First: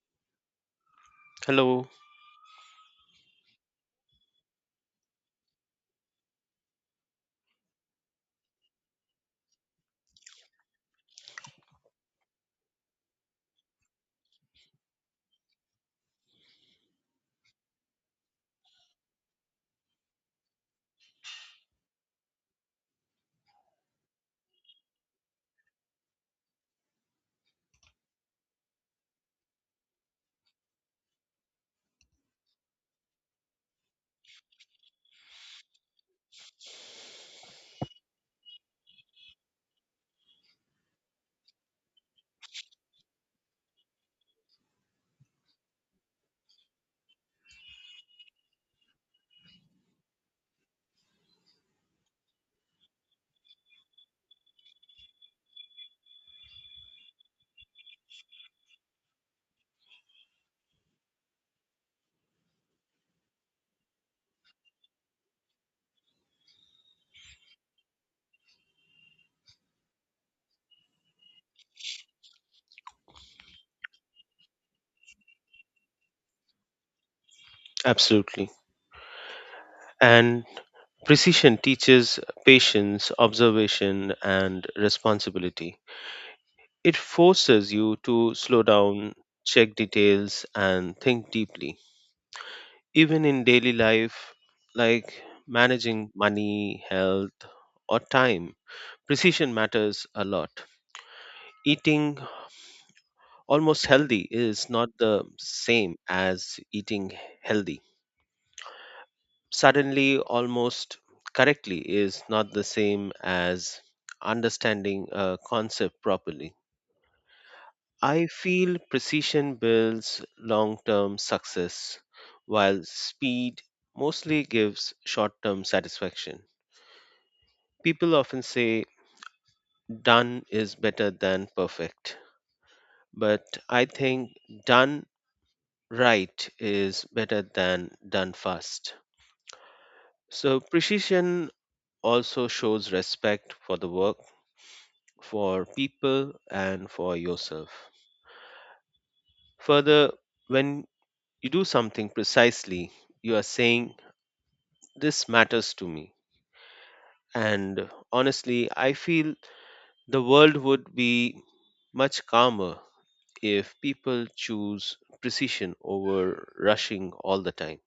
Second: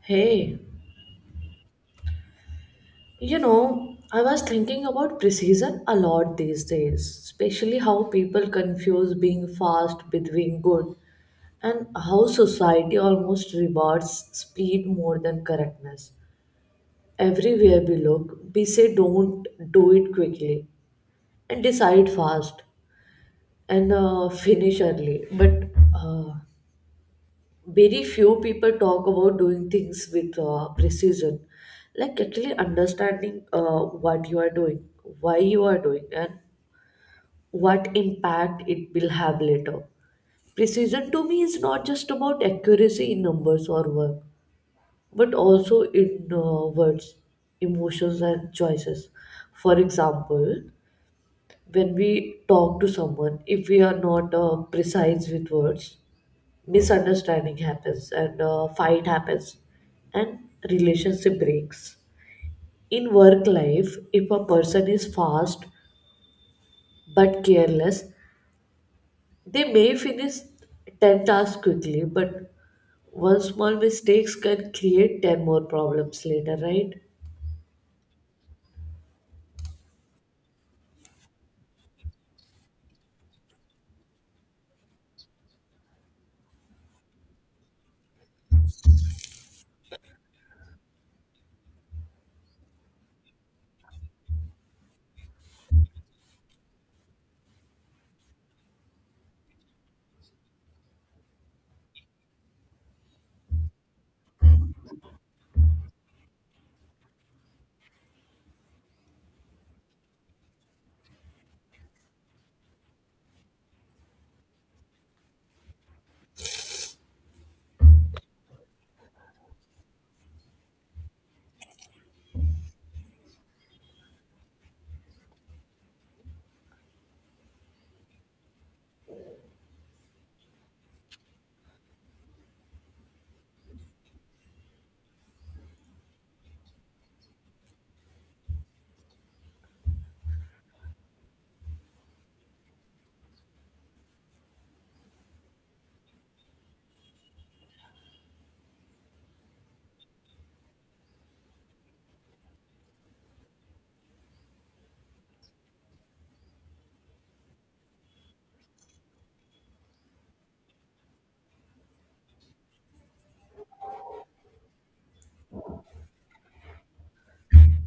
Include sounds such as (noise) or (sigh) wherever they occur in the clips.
Hey, Hello. you know, I was thinking about precision a lot these days, especially how people confuse being fast with being good, and how society almost rewards speed more than correctness. Everywhere we look, we say don't do it quickly and decide fast and finish early, but uh, very few people talk about doing things with precision, like actually understanding what you are doing, why you are doing, and what impact it will have later. Precision to me is not just about accuracy in numbers or work, but also in words, emotions, and choices. For example, when we talk to someone, if we are not precise with words, misunderstanding happens and fight happens and relationship breaks. In work life, if a person is fast but careless, they may finish 10 tasks quickly, but one small mistakes can create 10 more problems later, right? Absolutely. And precision teaches patience, observation, and responsibility. It forces you to slow down, check details, and think deeply. Even in daily life, like managing money, health, or time, precision matters a lot. Eating almost healthy is not the same as eating healthy. Suddenly almost correctly is not the same as understanding a concept properly. I feel precision builds long term success, while speed mostly gives short term satisfaction. People often say done is better than perfect, but I think done right is better than done fast. So, precision also shows respect for the work, for people, and for yourself. Further, when you do something precisely, you are saying, "This matters to me." And honestly, I feel the world would be much calmer if people choose precision over rushing all the time.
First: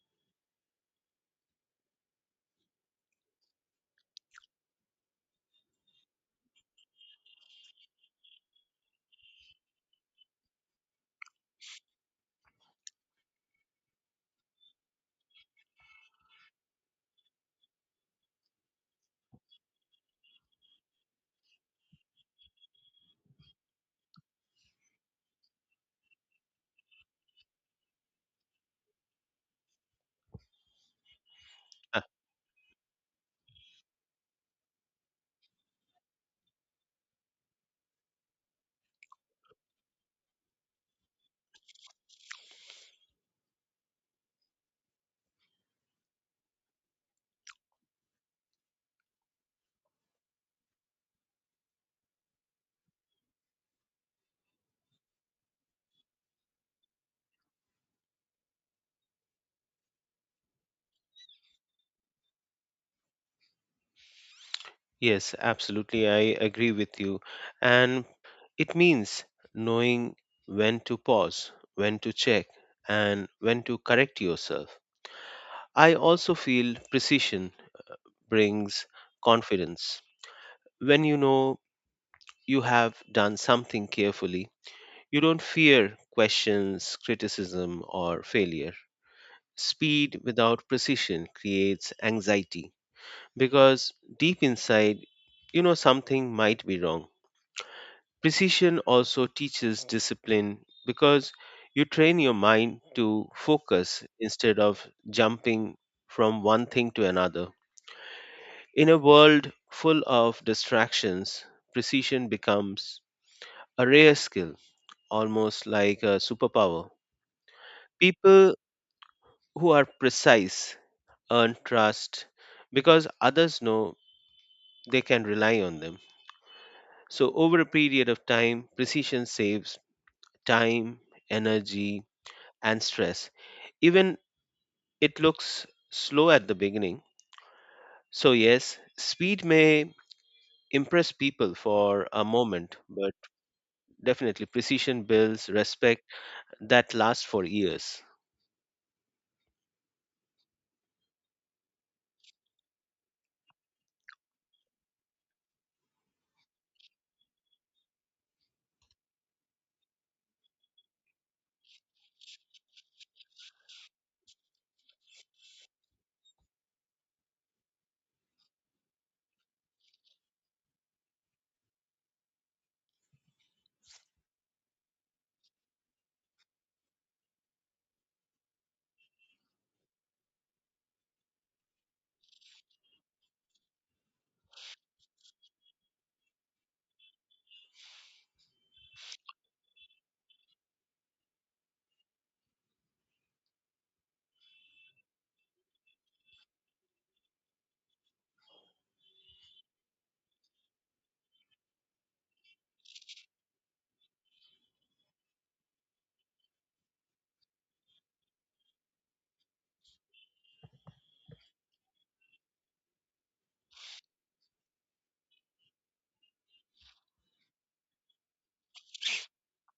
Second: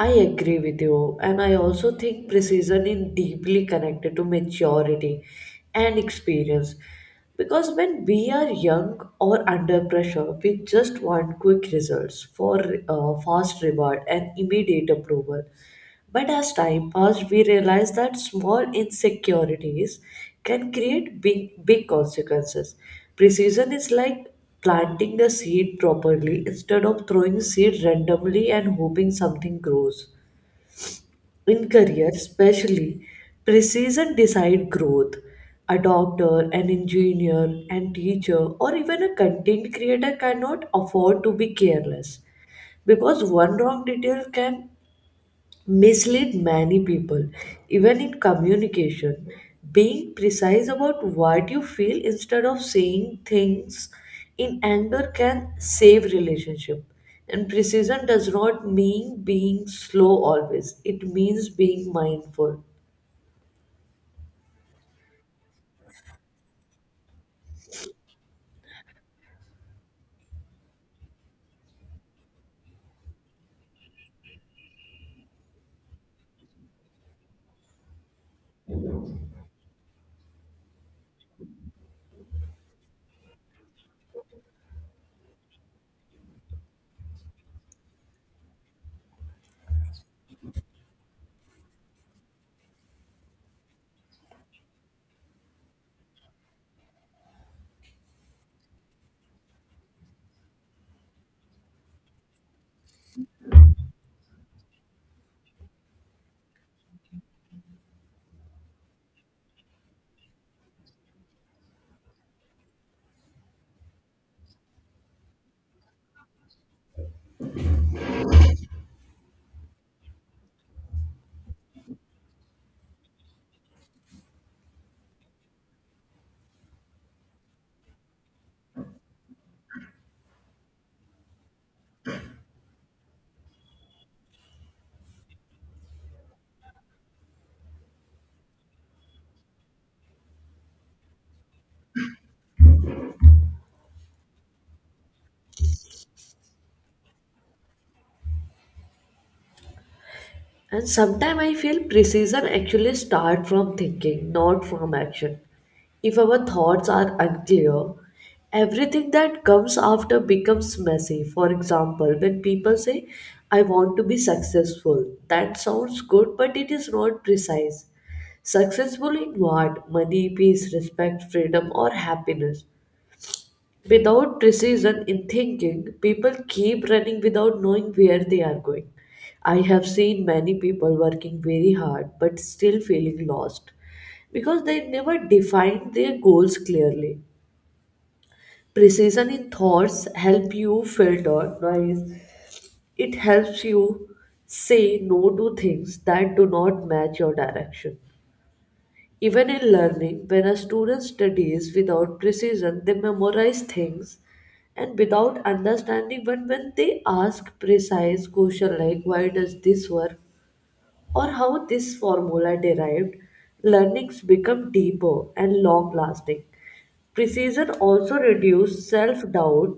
I agree with you, and I also think precision is deeply connected to maturity and experience. Because when we are young or under pressure, we just want quick results for fast reward and immediate approval. But as time passed, we realized that small insecurities can create big, consequences. Precision is like planting a seed properly instead of throwing seed randomly and hoping something grows. In Ah, career, especially, precision decide growth. A doctor, an engineer, an teacher, or even a content creator cannot afford to be careless because one wrong detail can mislead many people, even in communication. Being precise about what you feel instead of saying things in anger can save relationship. And precision does not mean being slow always. It means being mindful. yes, absolutely. I agree with you. And it means knowing when to pause, when to check, and when to correct yourself. I also feel precision brings confidence. When you know you have done something carefully, you don't fear questions, criticism, or failure. Speed without precision creates anxiety because deep inside, you know something might be wrong. Precision also teaches discipline because you train your mind to focus instead of jumping from one thing to another. In a world full of distractions, precision becomes a rare skill, almost like a superpower. People who are precise earn trust because others know they can rely on them. So, over a period of time, precision saves time, energy, and stress, even it looks slow at the beginning. So, yes, speed may impress people for a moment, but definitely, precision builds respect that lasts for years. And sometimes I feel precision actually starts from thinking, not from action. If our thoughts are unclear, everything that comes after becomes messy. For example, when people say, I want to be successful, that sounds good, but it is not precise. Successful in what? Money, peace, respect, freedom, or happiness. Without precision in thinking, people keep running without knowing where they are going. I have seen many people working very hard but still feeling lost because they never defined their goals clearly. Precision in thoughts help you filter noise. It helps you say no to things that do not match your direction. Even in learning, when a student studies without precision, they memorize things and without understanding. But when they ask precise question like why does this work or how this formula derived, learnings become deeper and long lasting. Precision also reduces self doubt.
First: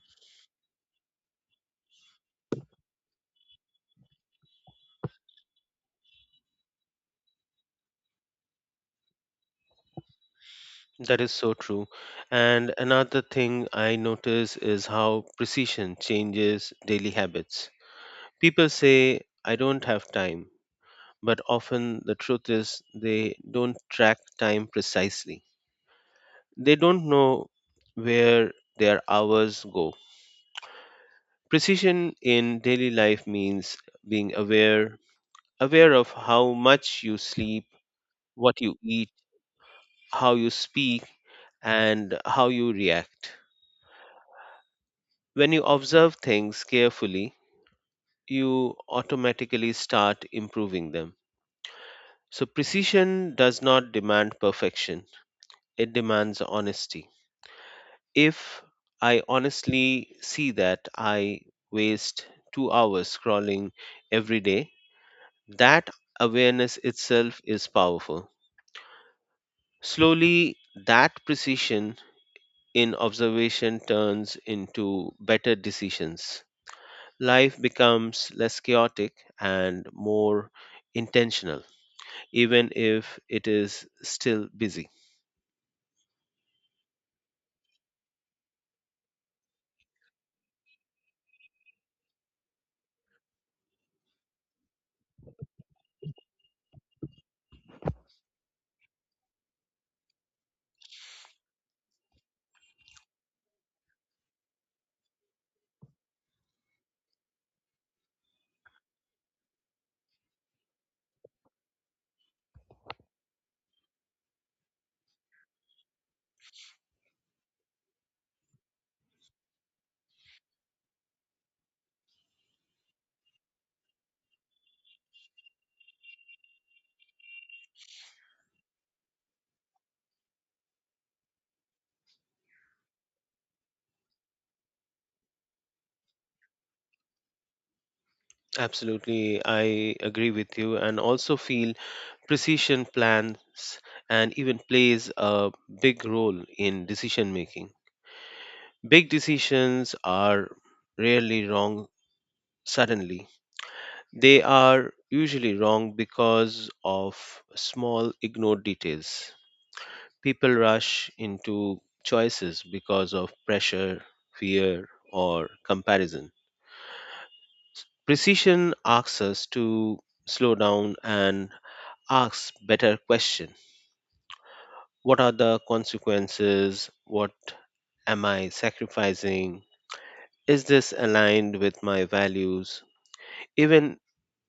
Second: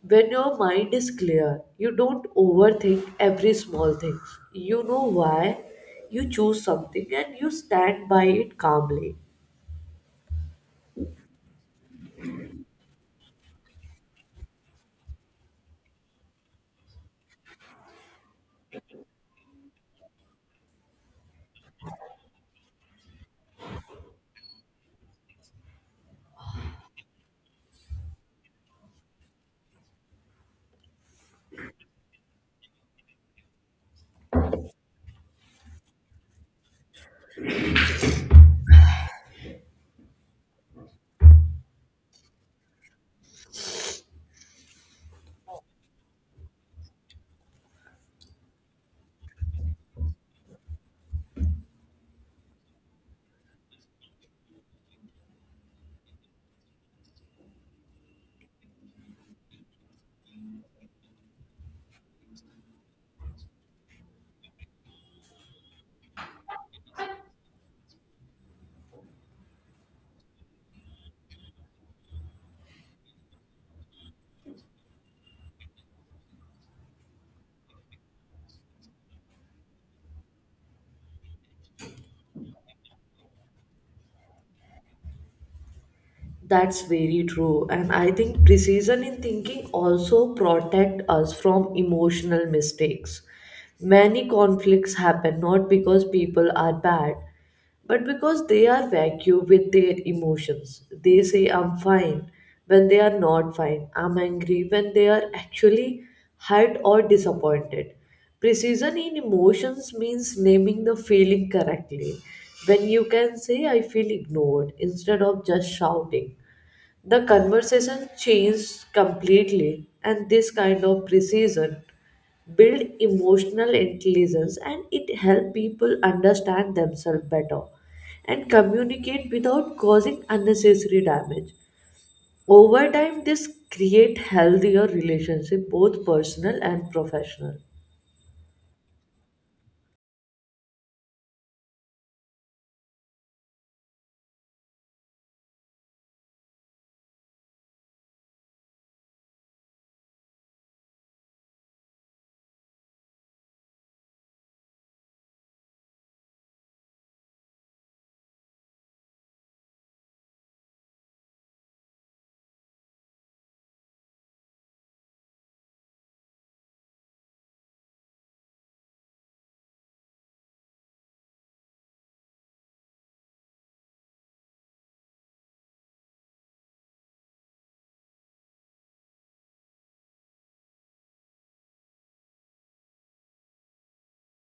When your mind is clear, you don't overthink every small thing. You know why you choose something and you stand by it calmly. That is so true. And another thing I notice is how precision changes daily habits. People say, "I don't have time," but often the truth is they don't track time precisely. They don't know where their hours go. Precision in daily life means being aware, aware of how much you sleep, what you eat, how you speak, and how you react. When you observe things carefully, you automatically start improving them. So, precision does not demand perfection, it demands honesty. If I honestly see that I waste 2 hours scrolling every day, that awareness itself is powerful. Slowly, that precision in observation turns into better decisions. Life becomes less chaotic and more intentional, even if it is still busy. That's very true. And I think precision in thinking also protect us from emotional mistakes. Many conflicts happen not because people are bad, but because they are vacuum with their emotions. They say I'm fine when they are not fine. I'm angry when they are actually hurt or disappointed. Precision in emotions means naming the feeling correctly. When you can say, I feel ignored, instead of just shouting, the conversation changes completely. And this kind of precision build emotional intelligence, and it help people understand themselves better and communicate without causing unnecessary damage. Over time, this create healthier relationship, both personal and professional. Absolutely, I agree with you, and also feel precision plans and even plays a big role in decision making. Big decisions are rarely wrong suddenly, they are usually wrong because of small ignored details. People rush into choices because of pressure, fear, or comparison. Precision asks us to slow down and ask better questions. What are the consequences? What am I sacrificing? Is this aligned with my values? Even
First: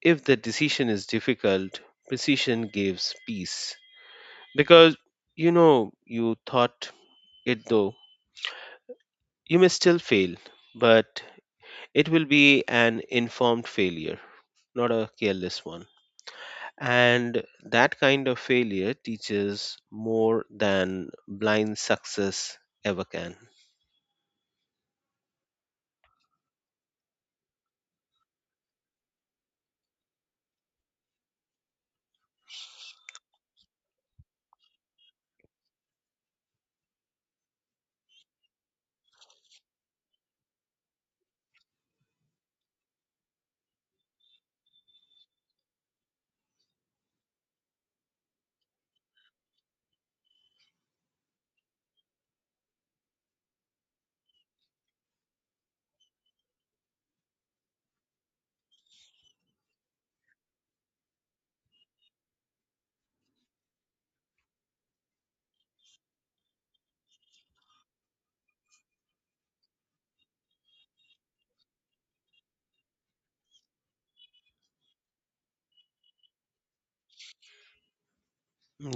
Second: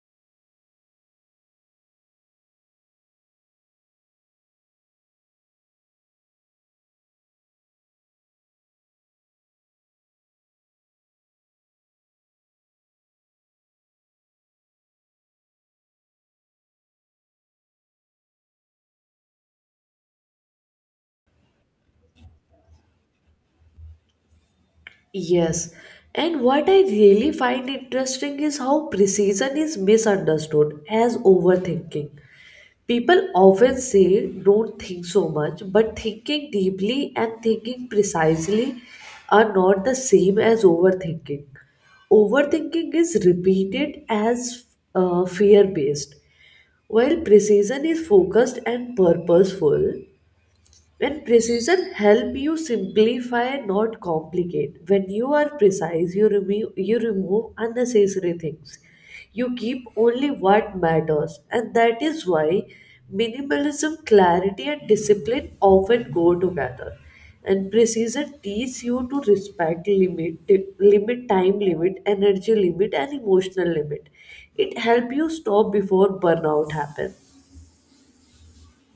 if the decision is difficult, precision gives peace. Because you know you thought it though, you may still fail, but it will be an informed failure, not a careless one. And that kind of failure teaches more than blind success ever can. Yes, and what I really find interesting is how precision is misunderstood as overthinking. People often say, don't think so much, but thinking deeply and thinking precisely are not the same as overthinking. Overthinking is repeated as fear based, while precision is focused and purposeful. When precision help you simplify, not complicate. When you are precise, you remove unnecessary things. You keep only what matters, and that is why minimalism, clarity, and discipline often go together. And precision teaches you to respect limit, limit time limit, energy limit, and emotional limit. It helps you stop before burnout happens.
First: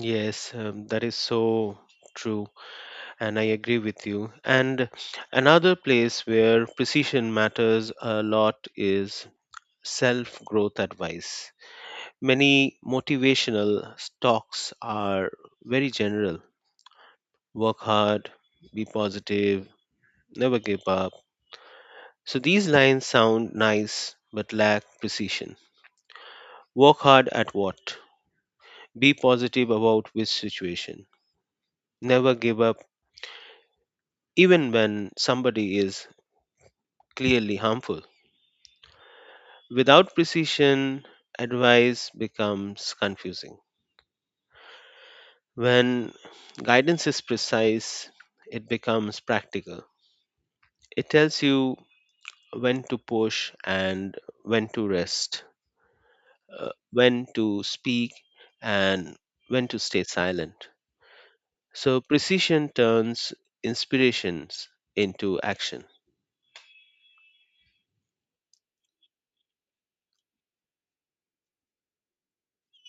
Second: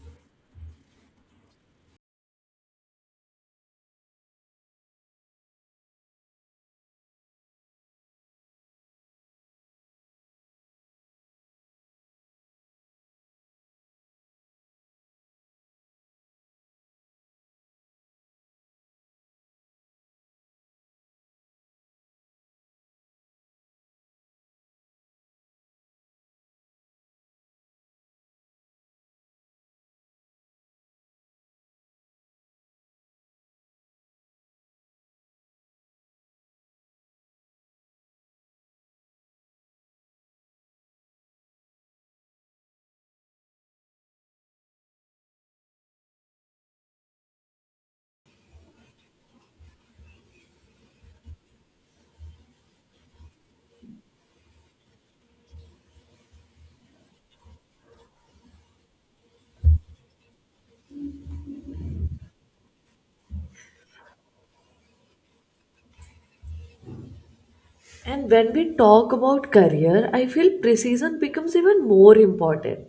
Yes, that is so true, and I agree with you. And another place where precision matters a lot is self growth advice. Many motivational talks are very general: work hard, be positive, never give up. So these lines sound nice but lack precision. Work hard at what? Be positive about which situation? Never give up, even when somebody is clearly harmful? Without precision, advice becomes confusing. When guidance is precise, it becomes practical. It tells you when to push and when to rest, when to speak and when to stay silent. So precision turns inspirations into action. And when we talk about career, I feel precision becomes even more important.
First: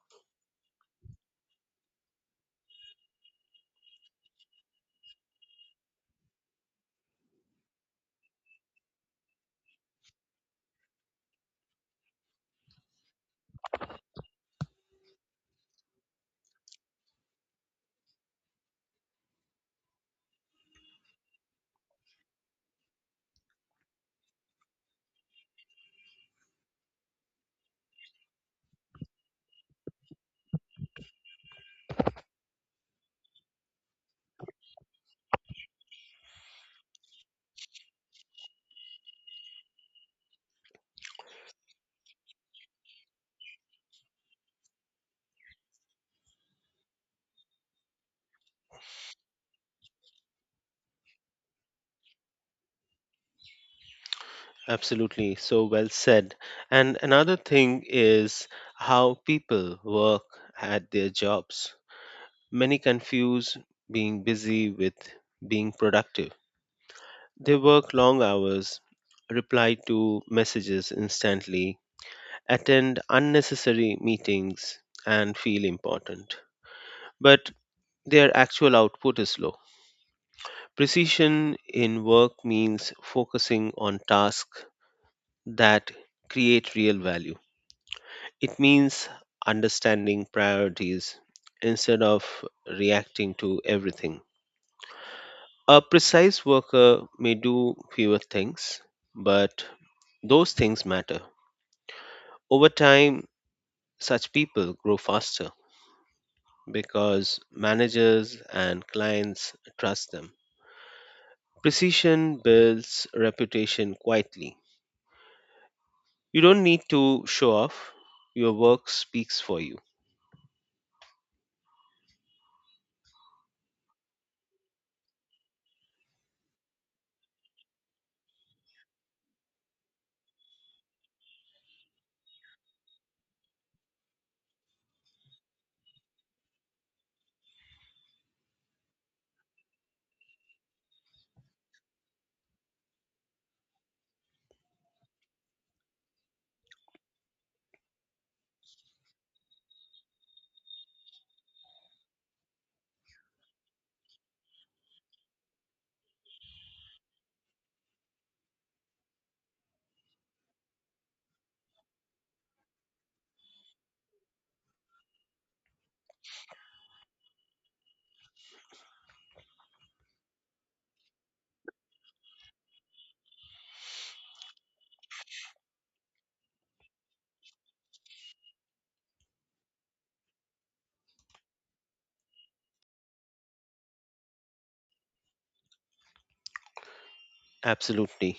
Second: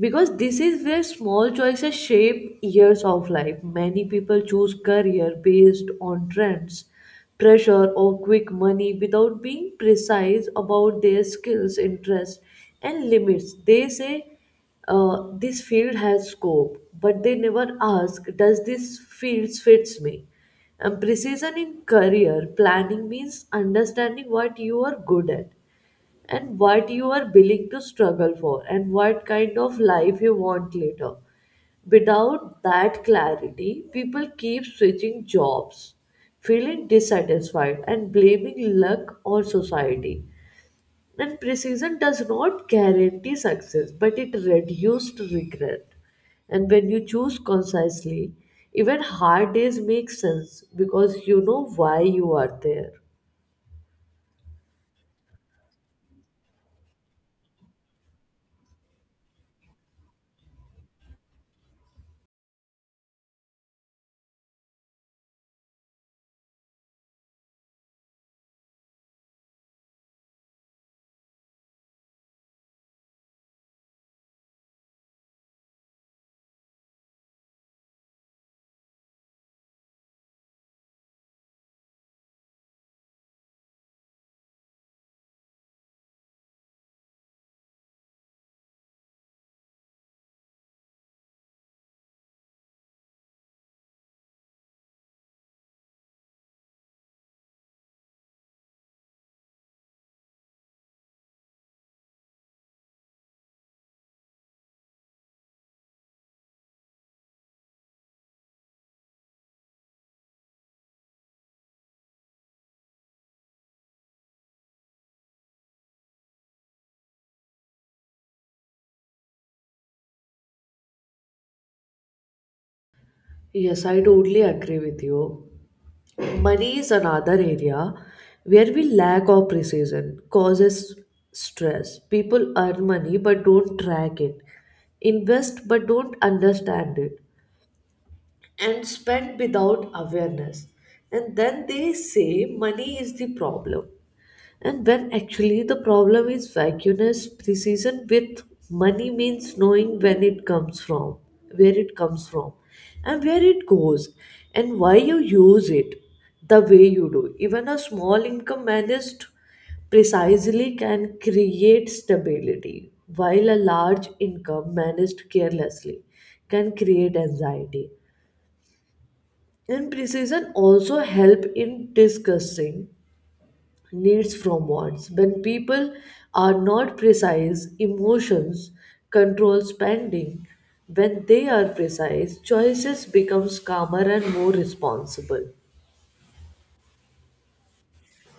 Because this is where small choices shape years of life. Many people choose career based on trends, pressure, or quick money without being precise about their skills, interests, and limits. They say this field has scope, but they never ask, does this field fits me? And precision in career planning means understanding what you are good at and what you are willing to struggle for and what kind of life you want later. Without that clarity, people keep switching jobs, feeling dissatisfied and blaming luck or society. And precision does not guarantee success, but it reduced regret. And when you choose concisely, even hard days make sense because you know why you are there. Absolutely, so well said. And another thing is how people work at their jobs. Many confuse being busy with being productive. They work long hours, reply to messages instantly, attend unnecessary meetings, and feel important. But their actual output is low. Precision in work means focusing on tasks that create real value. It means understanding priorities instead of reacting to everything. A precise worker may do fewer things, but those things matter. Over time, such people grow faster because managers and clients trust them. Precision builds reputation quietly. You don't need to show off. Your work speaks for you. Yes, I totally agree with you. Money is another area where we lack of precision, causes stress. People earn money but don't track it, invest but don't understand it, and spend without awareness. And then they say money is the problem. And when actually the problem is vacuous precision with money means knowing when it comes from, where it comes from, and where it goes, and why you use it the way you do. Even a small income managed precisely can create stability, while a large income managed carelessly can create anxiety. And precision also help in discussing needs from wants. When people are not precise, emotions control spending. When they are precise, choices becomes calmer and more responsible. Absolutely.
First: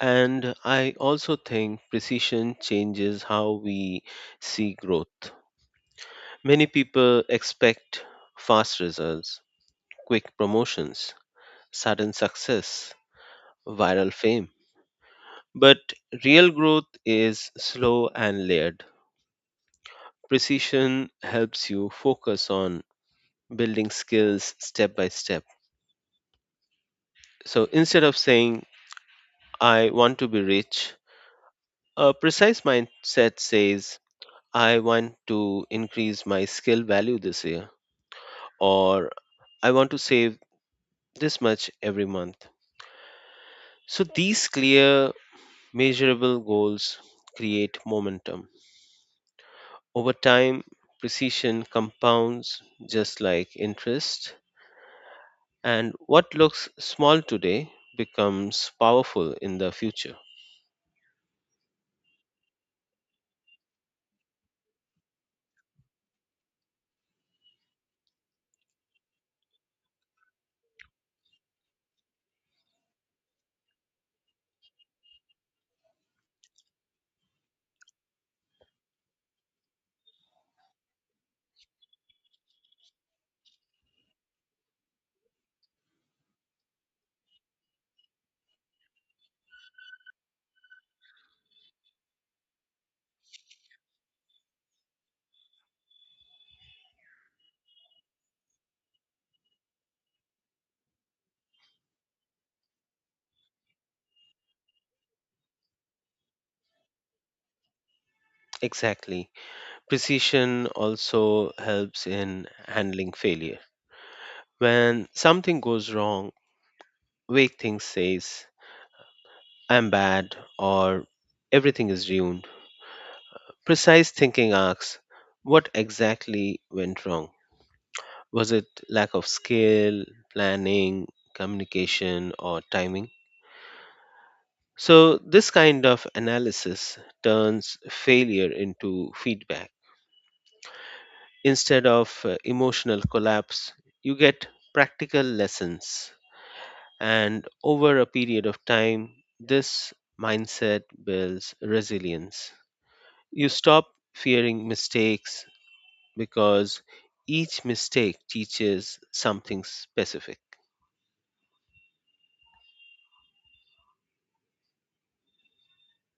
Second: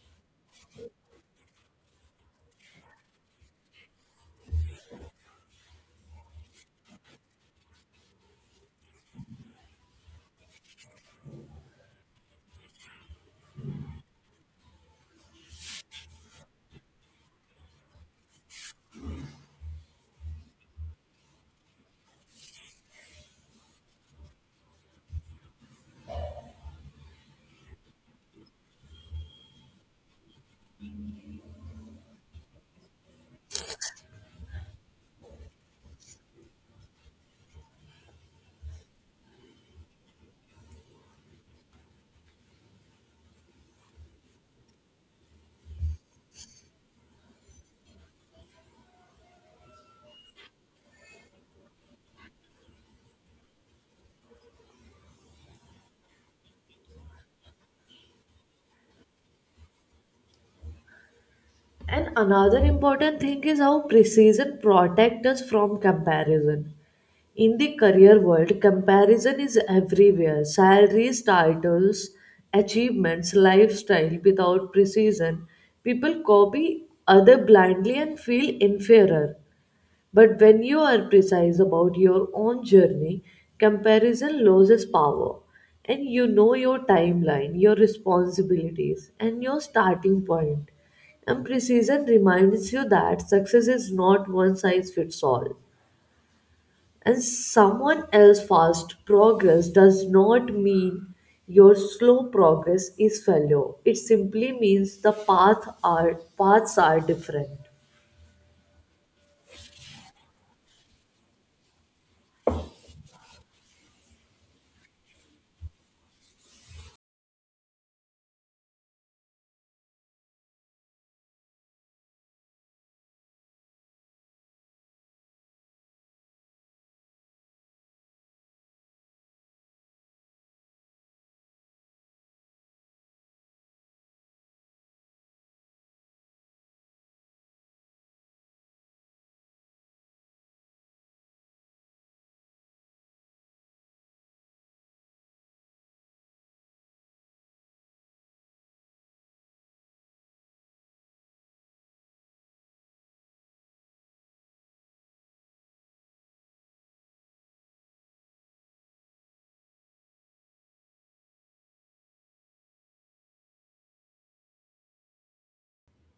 And I also think precision changes how we see growth. Many people expect fast results, quick promotions, sudden success, viral fame. But real growth is slow and layered. Precision helps you focus on building skills step by step. So instead of saying, "I want to be rich," a precise mindset says, "I want to increase my skill value this year," or, "I want to save this much every month." So these clear, measurable goals create momentum. Over time, precision compounds just like interest, and what looks small today becomes powerful in the future. And another important thing is how precision protects us from comparison. In the career world, comparison is everywhere. Salaries, titles, achievements, lifestyle without precision. People copy other blindly and feel inferior. But when you are precise about your own journey, comparison loses power and you know your timeline, your responsibilities, and your starting point. And precision reminds you that success is not one size fits all. And someone else's fast progress does not mean your slow progress is failure. It simply means paths are different. Exactly. Precision also helps in handling failure. When something goes wrong, vague things says, "I'm bad," or, "Everything is ruined." Precise thinking asks, what exactly went wrong? Was it lack of skill, planning, communication, or timing? So, this kind of analysis turns failure into feedback. Instead of emotional collapse, you get practical lessons. And over a period of time, this mindset builds resilience. You stop fearing mistakes because each mistake teaches something specific.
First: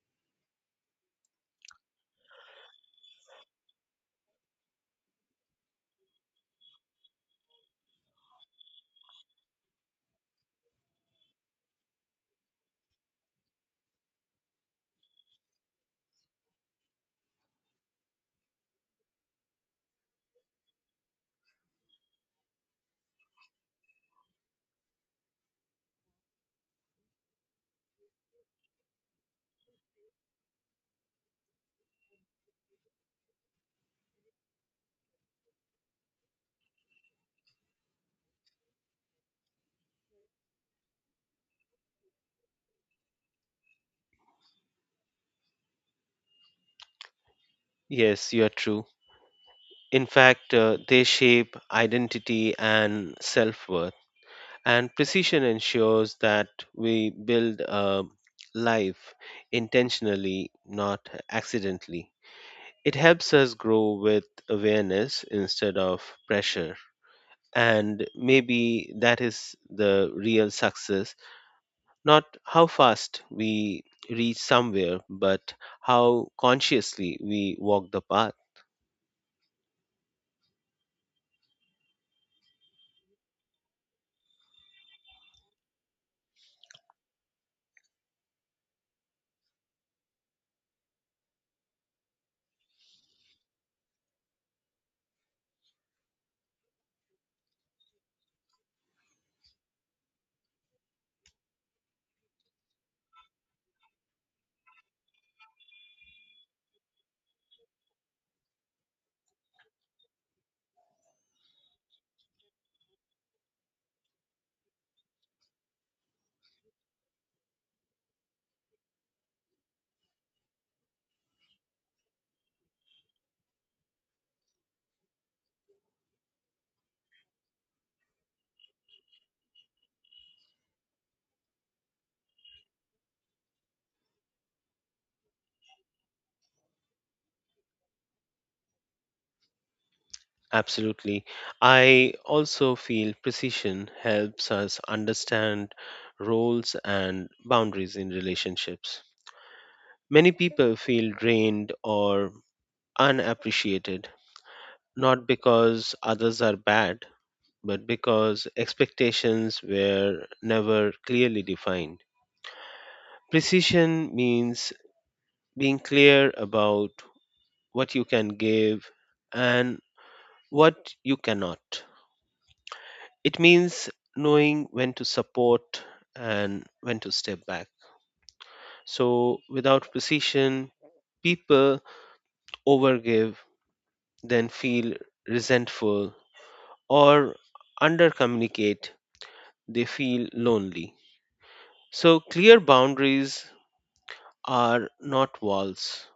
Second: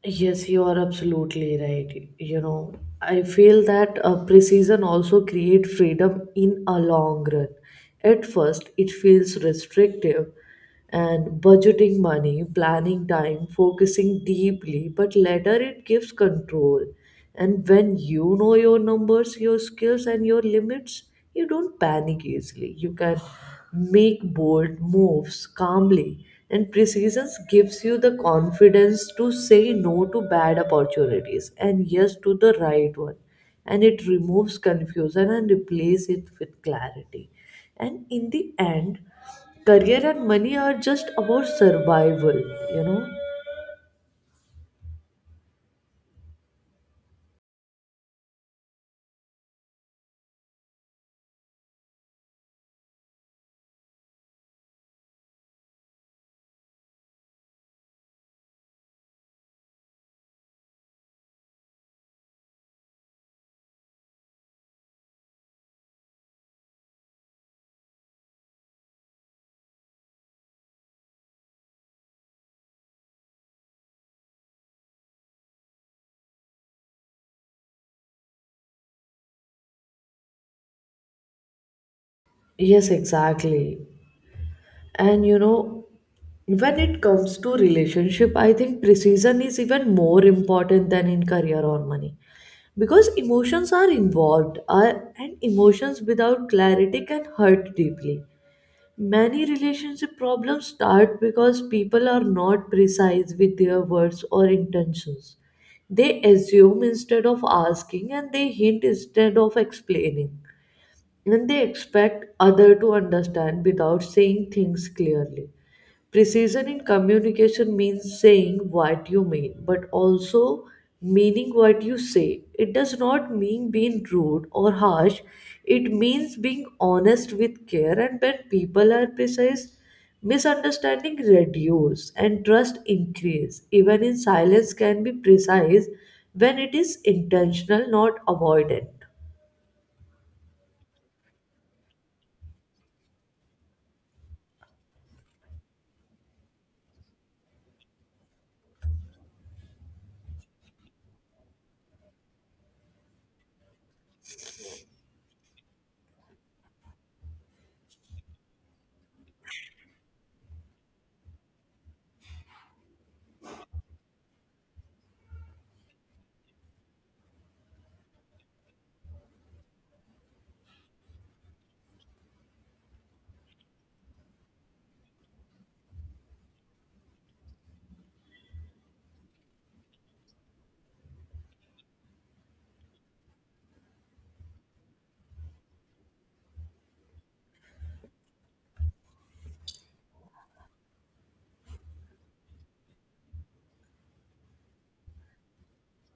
Yes, you are absolutely right. You know, I feel that precision also create freedom in a long run. At first, it feels restrictive and budgeting money, planning time, focusing deeply, but later it gives control. And when you know your numbers, your skills, and your limits, you don't panic easily. You can make bold moves calmly, and precision gives you the confidence to say no to bad opportunities and yes to the right one. And it removes confusion and replaces it with clarity. And in the end, career and money are just about survival, you know. Yes, you are true. In fact, they shape identity and self worth. And precision ensures that we build a life intentionally, not accidentally. It helps us grow with awareness instead of pressure. And maybe that is the real success, not how fast we reach somewhere, but how consciously we walk the path. Yes, exactly. And you know, when it comes to relationship, I think precision is even more important than in career or money because emotions are involved are, and emotions without clarity can hurt deeply. Many relationship problems start because people are not precise with their words or intentions. They assume instead of asking, and they hint instead of explaining, and they expect other to understand without saying things clearly. Precision in communication means saying what you mean but also meaning what you say. It does not mean being rude or harsh. It means being honest with care, and when people are precise, misunderstanding reduce and trust increase. Even in silence can be precise when it is intentional, not avoidant. Absolutely. I also feel precision helps us understand roles and boundaries in relationships. Many people feel drained or unappreciated, not because others are bad, but because expectations were never clearly defined. Precision means being clear about what you can give, and what you cannot. It means knowing when to support and when to step back. So, without precision, people overgive, then feel resentful, or undercommunicate, they feel lonely. So, clear boundaries are not walls,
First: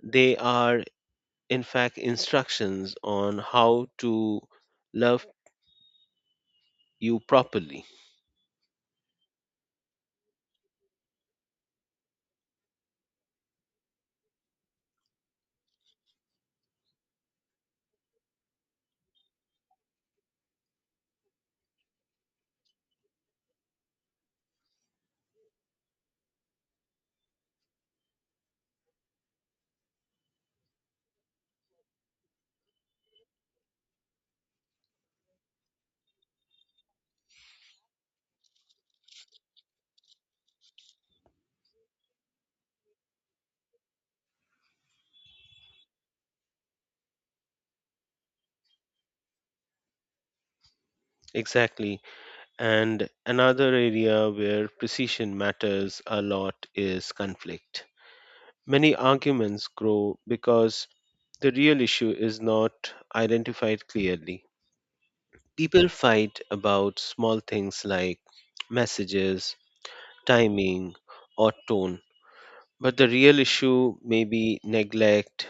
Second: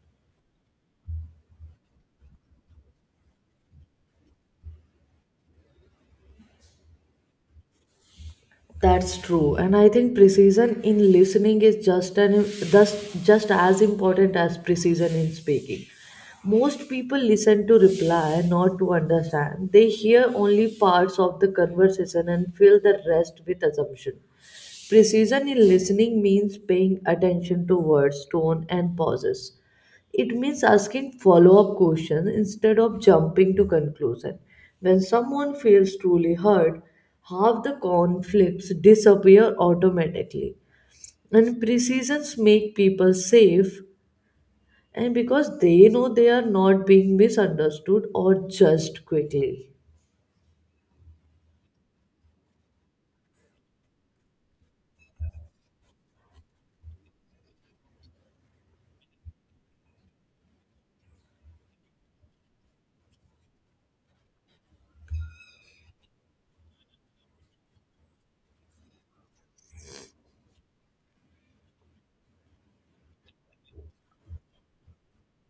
they are, in fact, instructions on how to love you properly. That's true, and I think precision in listening is just an just as important as precision in speaking. Most people listen to reply, not to understand. They hear only parts of the conversation and fill the rest with assumption. Precision in listening means paying attention to words, tone, and pauses. It means asking follow-up questions instead of jumping to conclusion. When someone feels truly hurt, half the conflicts disappear automatically. And precisions make people safe and because they know they are not being misunderstood or judged quickly. Exactly. And another area where precision matters a lot is conflict. Many arguments grow because the real issue is not identified clearly. People fight about small things like messages, timing, or tone, but the real issue may be neglect,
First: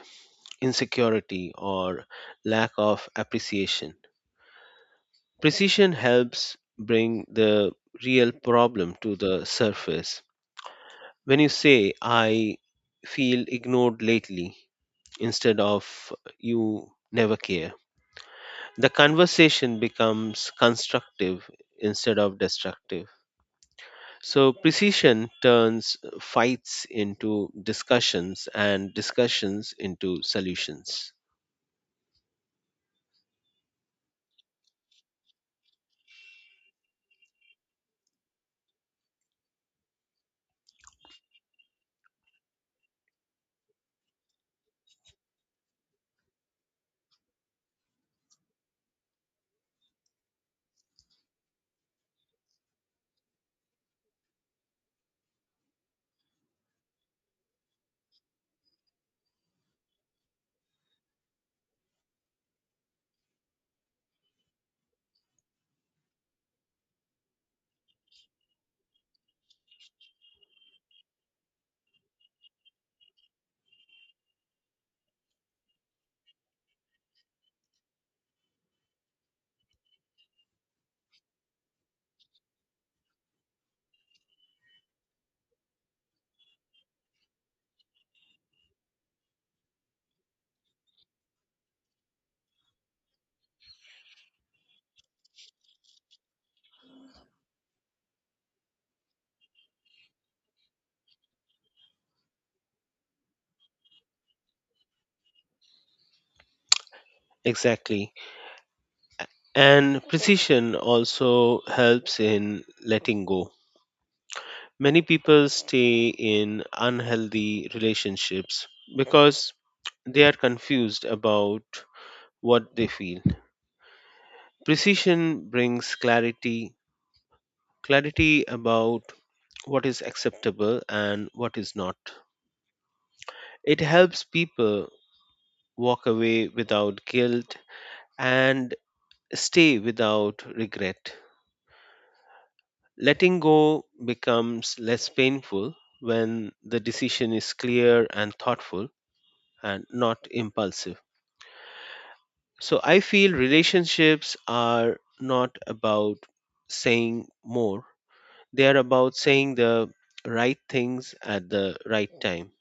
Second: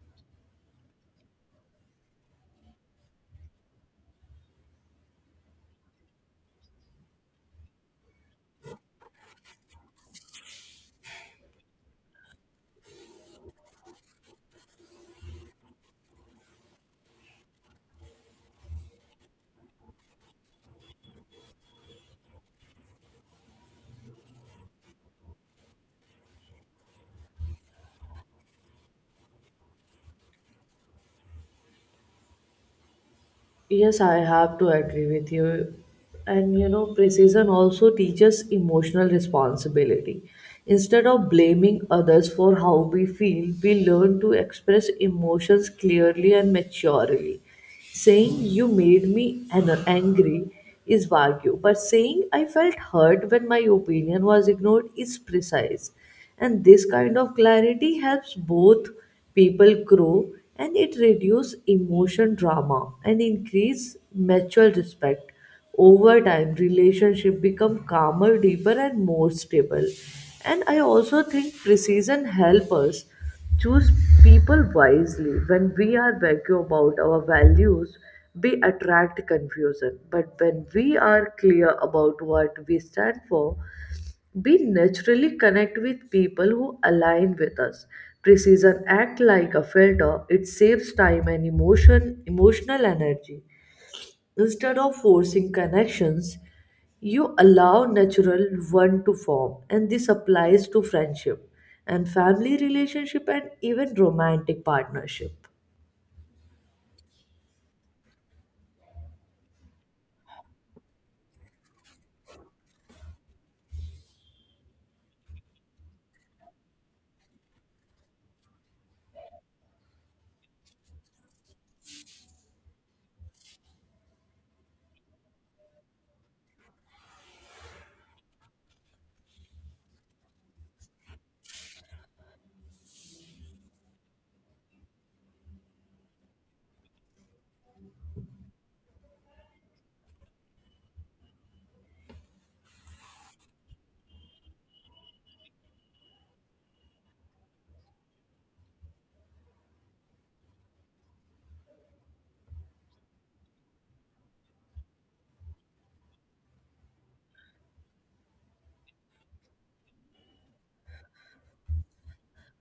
insecurity, or lack of appreciation. Precision helps bring the real problem to the surface. When you say, "I feel ignored lately," instead of, "You never care," the conversation becomes constructive instead of destructive. So precision turns fights into discussions and discussions into solutions. Yes, I have to agree with you. And you know, precision also teaches emotional responsibility. Instead of blaming others for how we feel, we learn to express emotions clearly and maturely. Saying, You made me angry is vague, but saying, I felt hurt when my opinion was ignored is precise. And this kind of clarity helps both people grow, and it reduces emotion drama and increase mutual respect. Over time, relationship become calmer, deeper, and more stable. And I also think precision help us choose people wisely. When we are vague about our values, we attract confusion, but when we are clear about what we stand for, we naturally connect with people who align with us. Precision act like a filter. It saves time and emotional energy. Instead of forcing connections, you allow natural one to form, and this applies to friendship and family relationship and even romantic partnership. Exactly. And precision also helps in letting go. Many people stay in unhealthy relationships because they are confused about what they feel. Precision brings clarity, clarity about what is acceptable and what is not. It helps people walk away without guilt and stay without regret. Letting go becomes less painful when the decision is clear and thoughtful and not impulsive. So I feel relationships are not about saying more. They are about saying the right things at the right time.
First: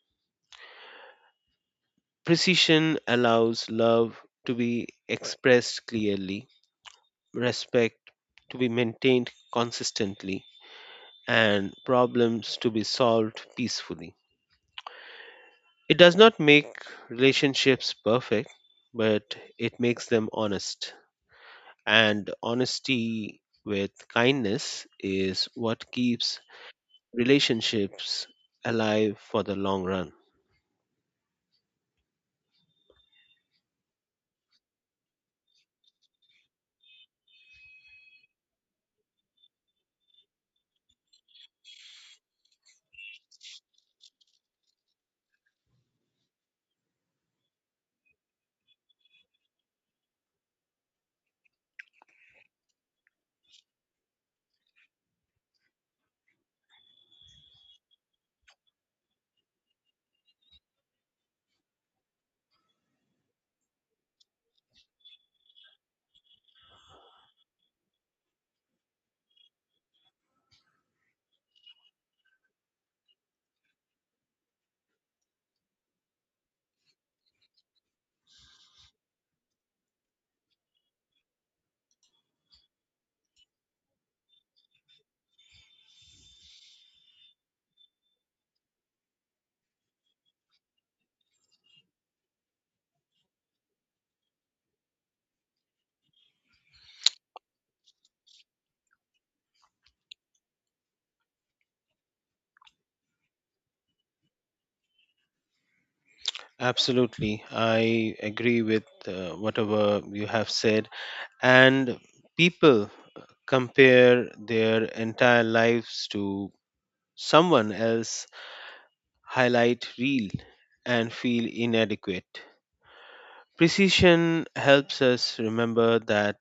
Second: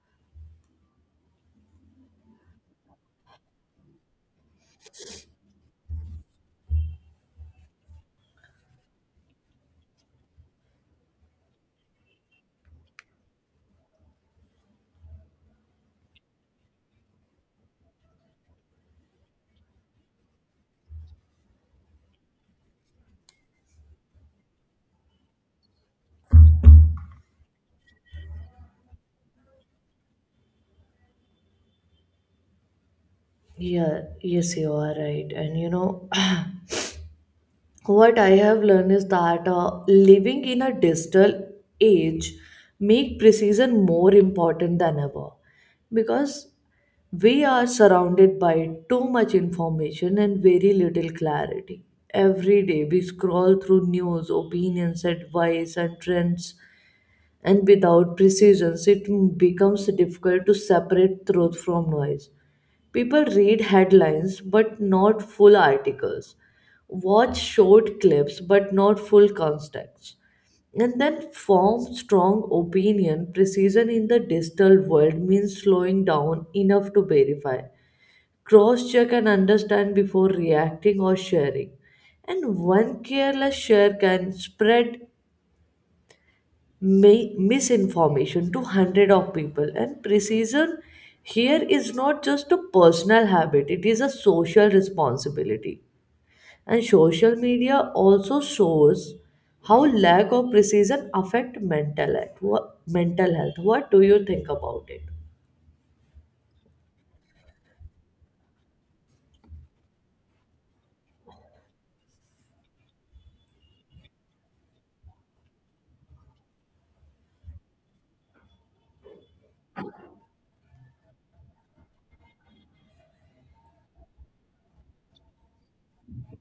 Precision allows love to be expressed clearly, respect to be maintained consistently, and problems to be solved peacefully. It does not make relationships perfect, but it makes them honest. And honesty with kindness is what keeps relationships alive for the long run. Yeah, yes, you are right. And you know, (clears throat) what I have learned is that living in a digital age make precision more important than ever, because we are surrounded by too much information and very little clarity. Every day we scroll through news, opinions, advice, and trends, and without precision, it becomes difficult to separate truth from noise. People read headlines but not full articles, watch short clips but not full context, and then form strong opinion. Precision in the digital world means slowing down enough to verify, cross check, and understand before reacting or sharing. And one careless share can spread misinformation to hundred of people, and precision here is not just a personal habit, it is a social responsibility. And social media also shows how lack of precision affect mental health. Mental health, what do you think about it? Absolutely. I agree with whatever you have said. And people uh, compare their entire lives to someone else highlight reel and feel inadequate. Precision helps us remember that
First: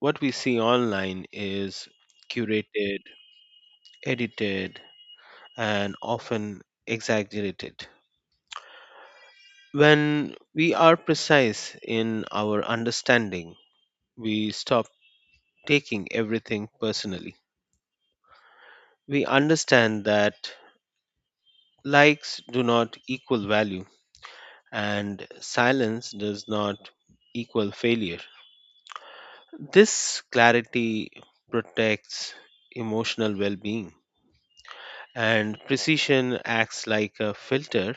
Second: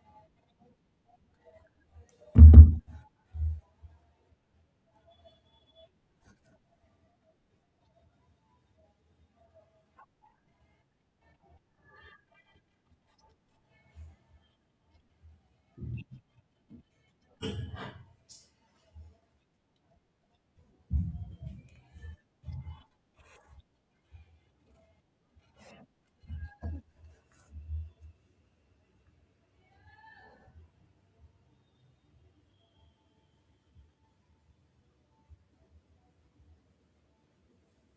what we see online is curated, edited, and often exaggerated. When we are precise in our understanding, we stop taking everything personally. We understand that likes do not equal value and silence does not equal failure. This clarity protects emotional well being, and precision acts like a filter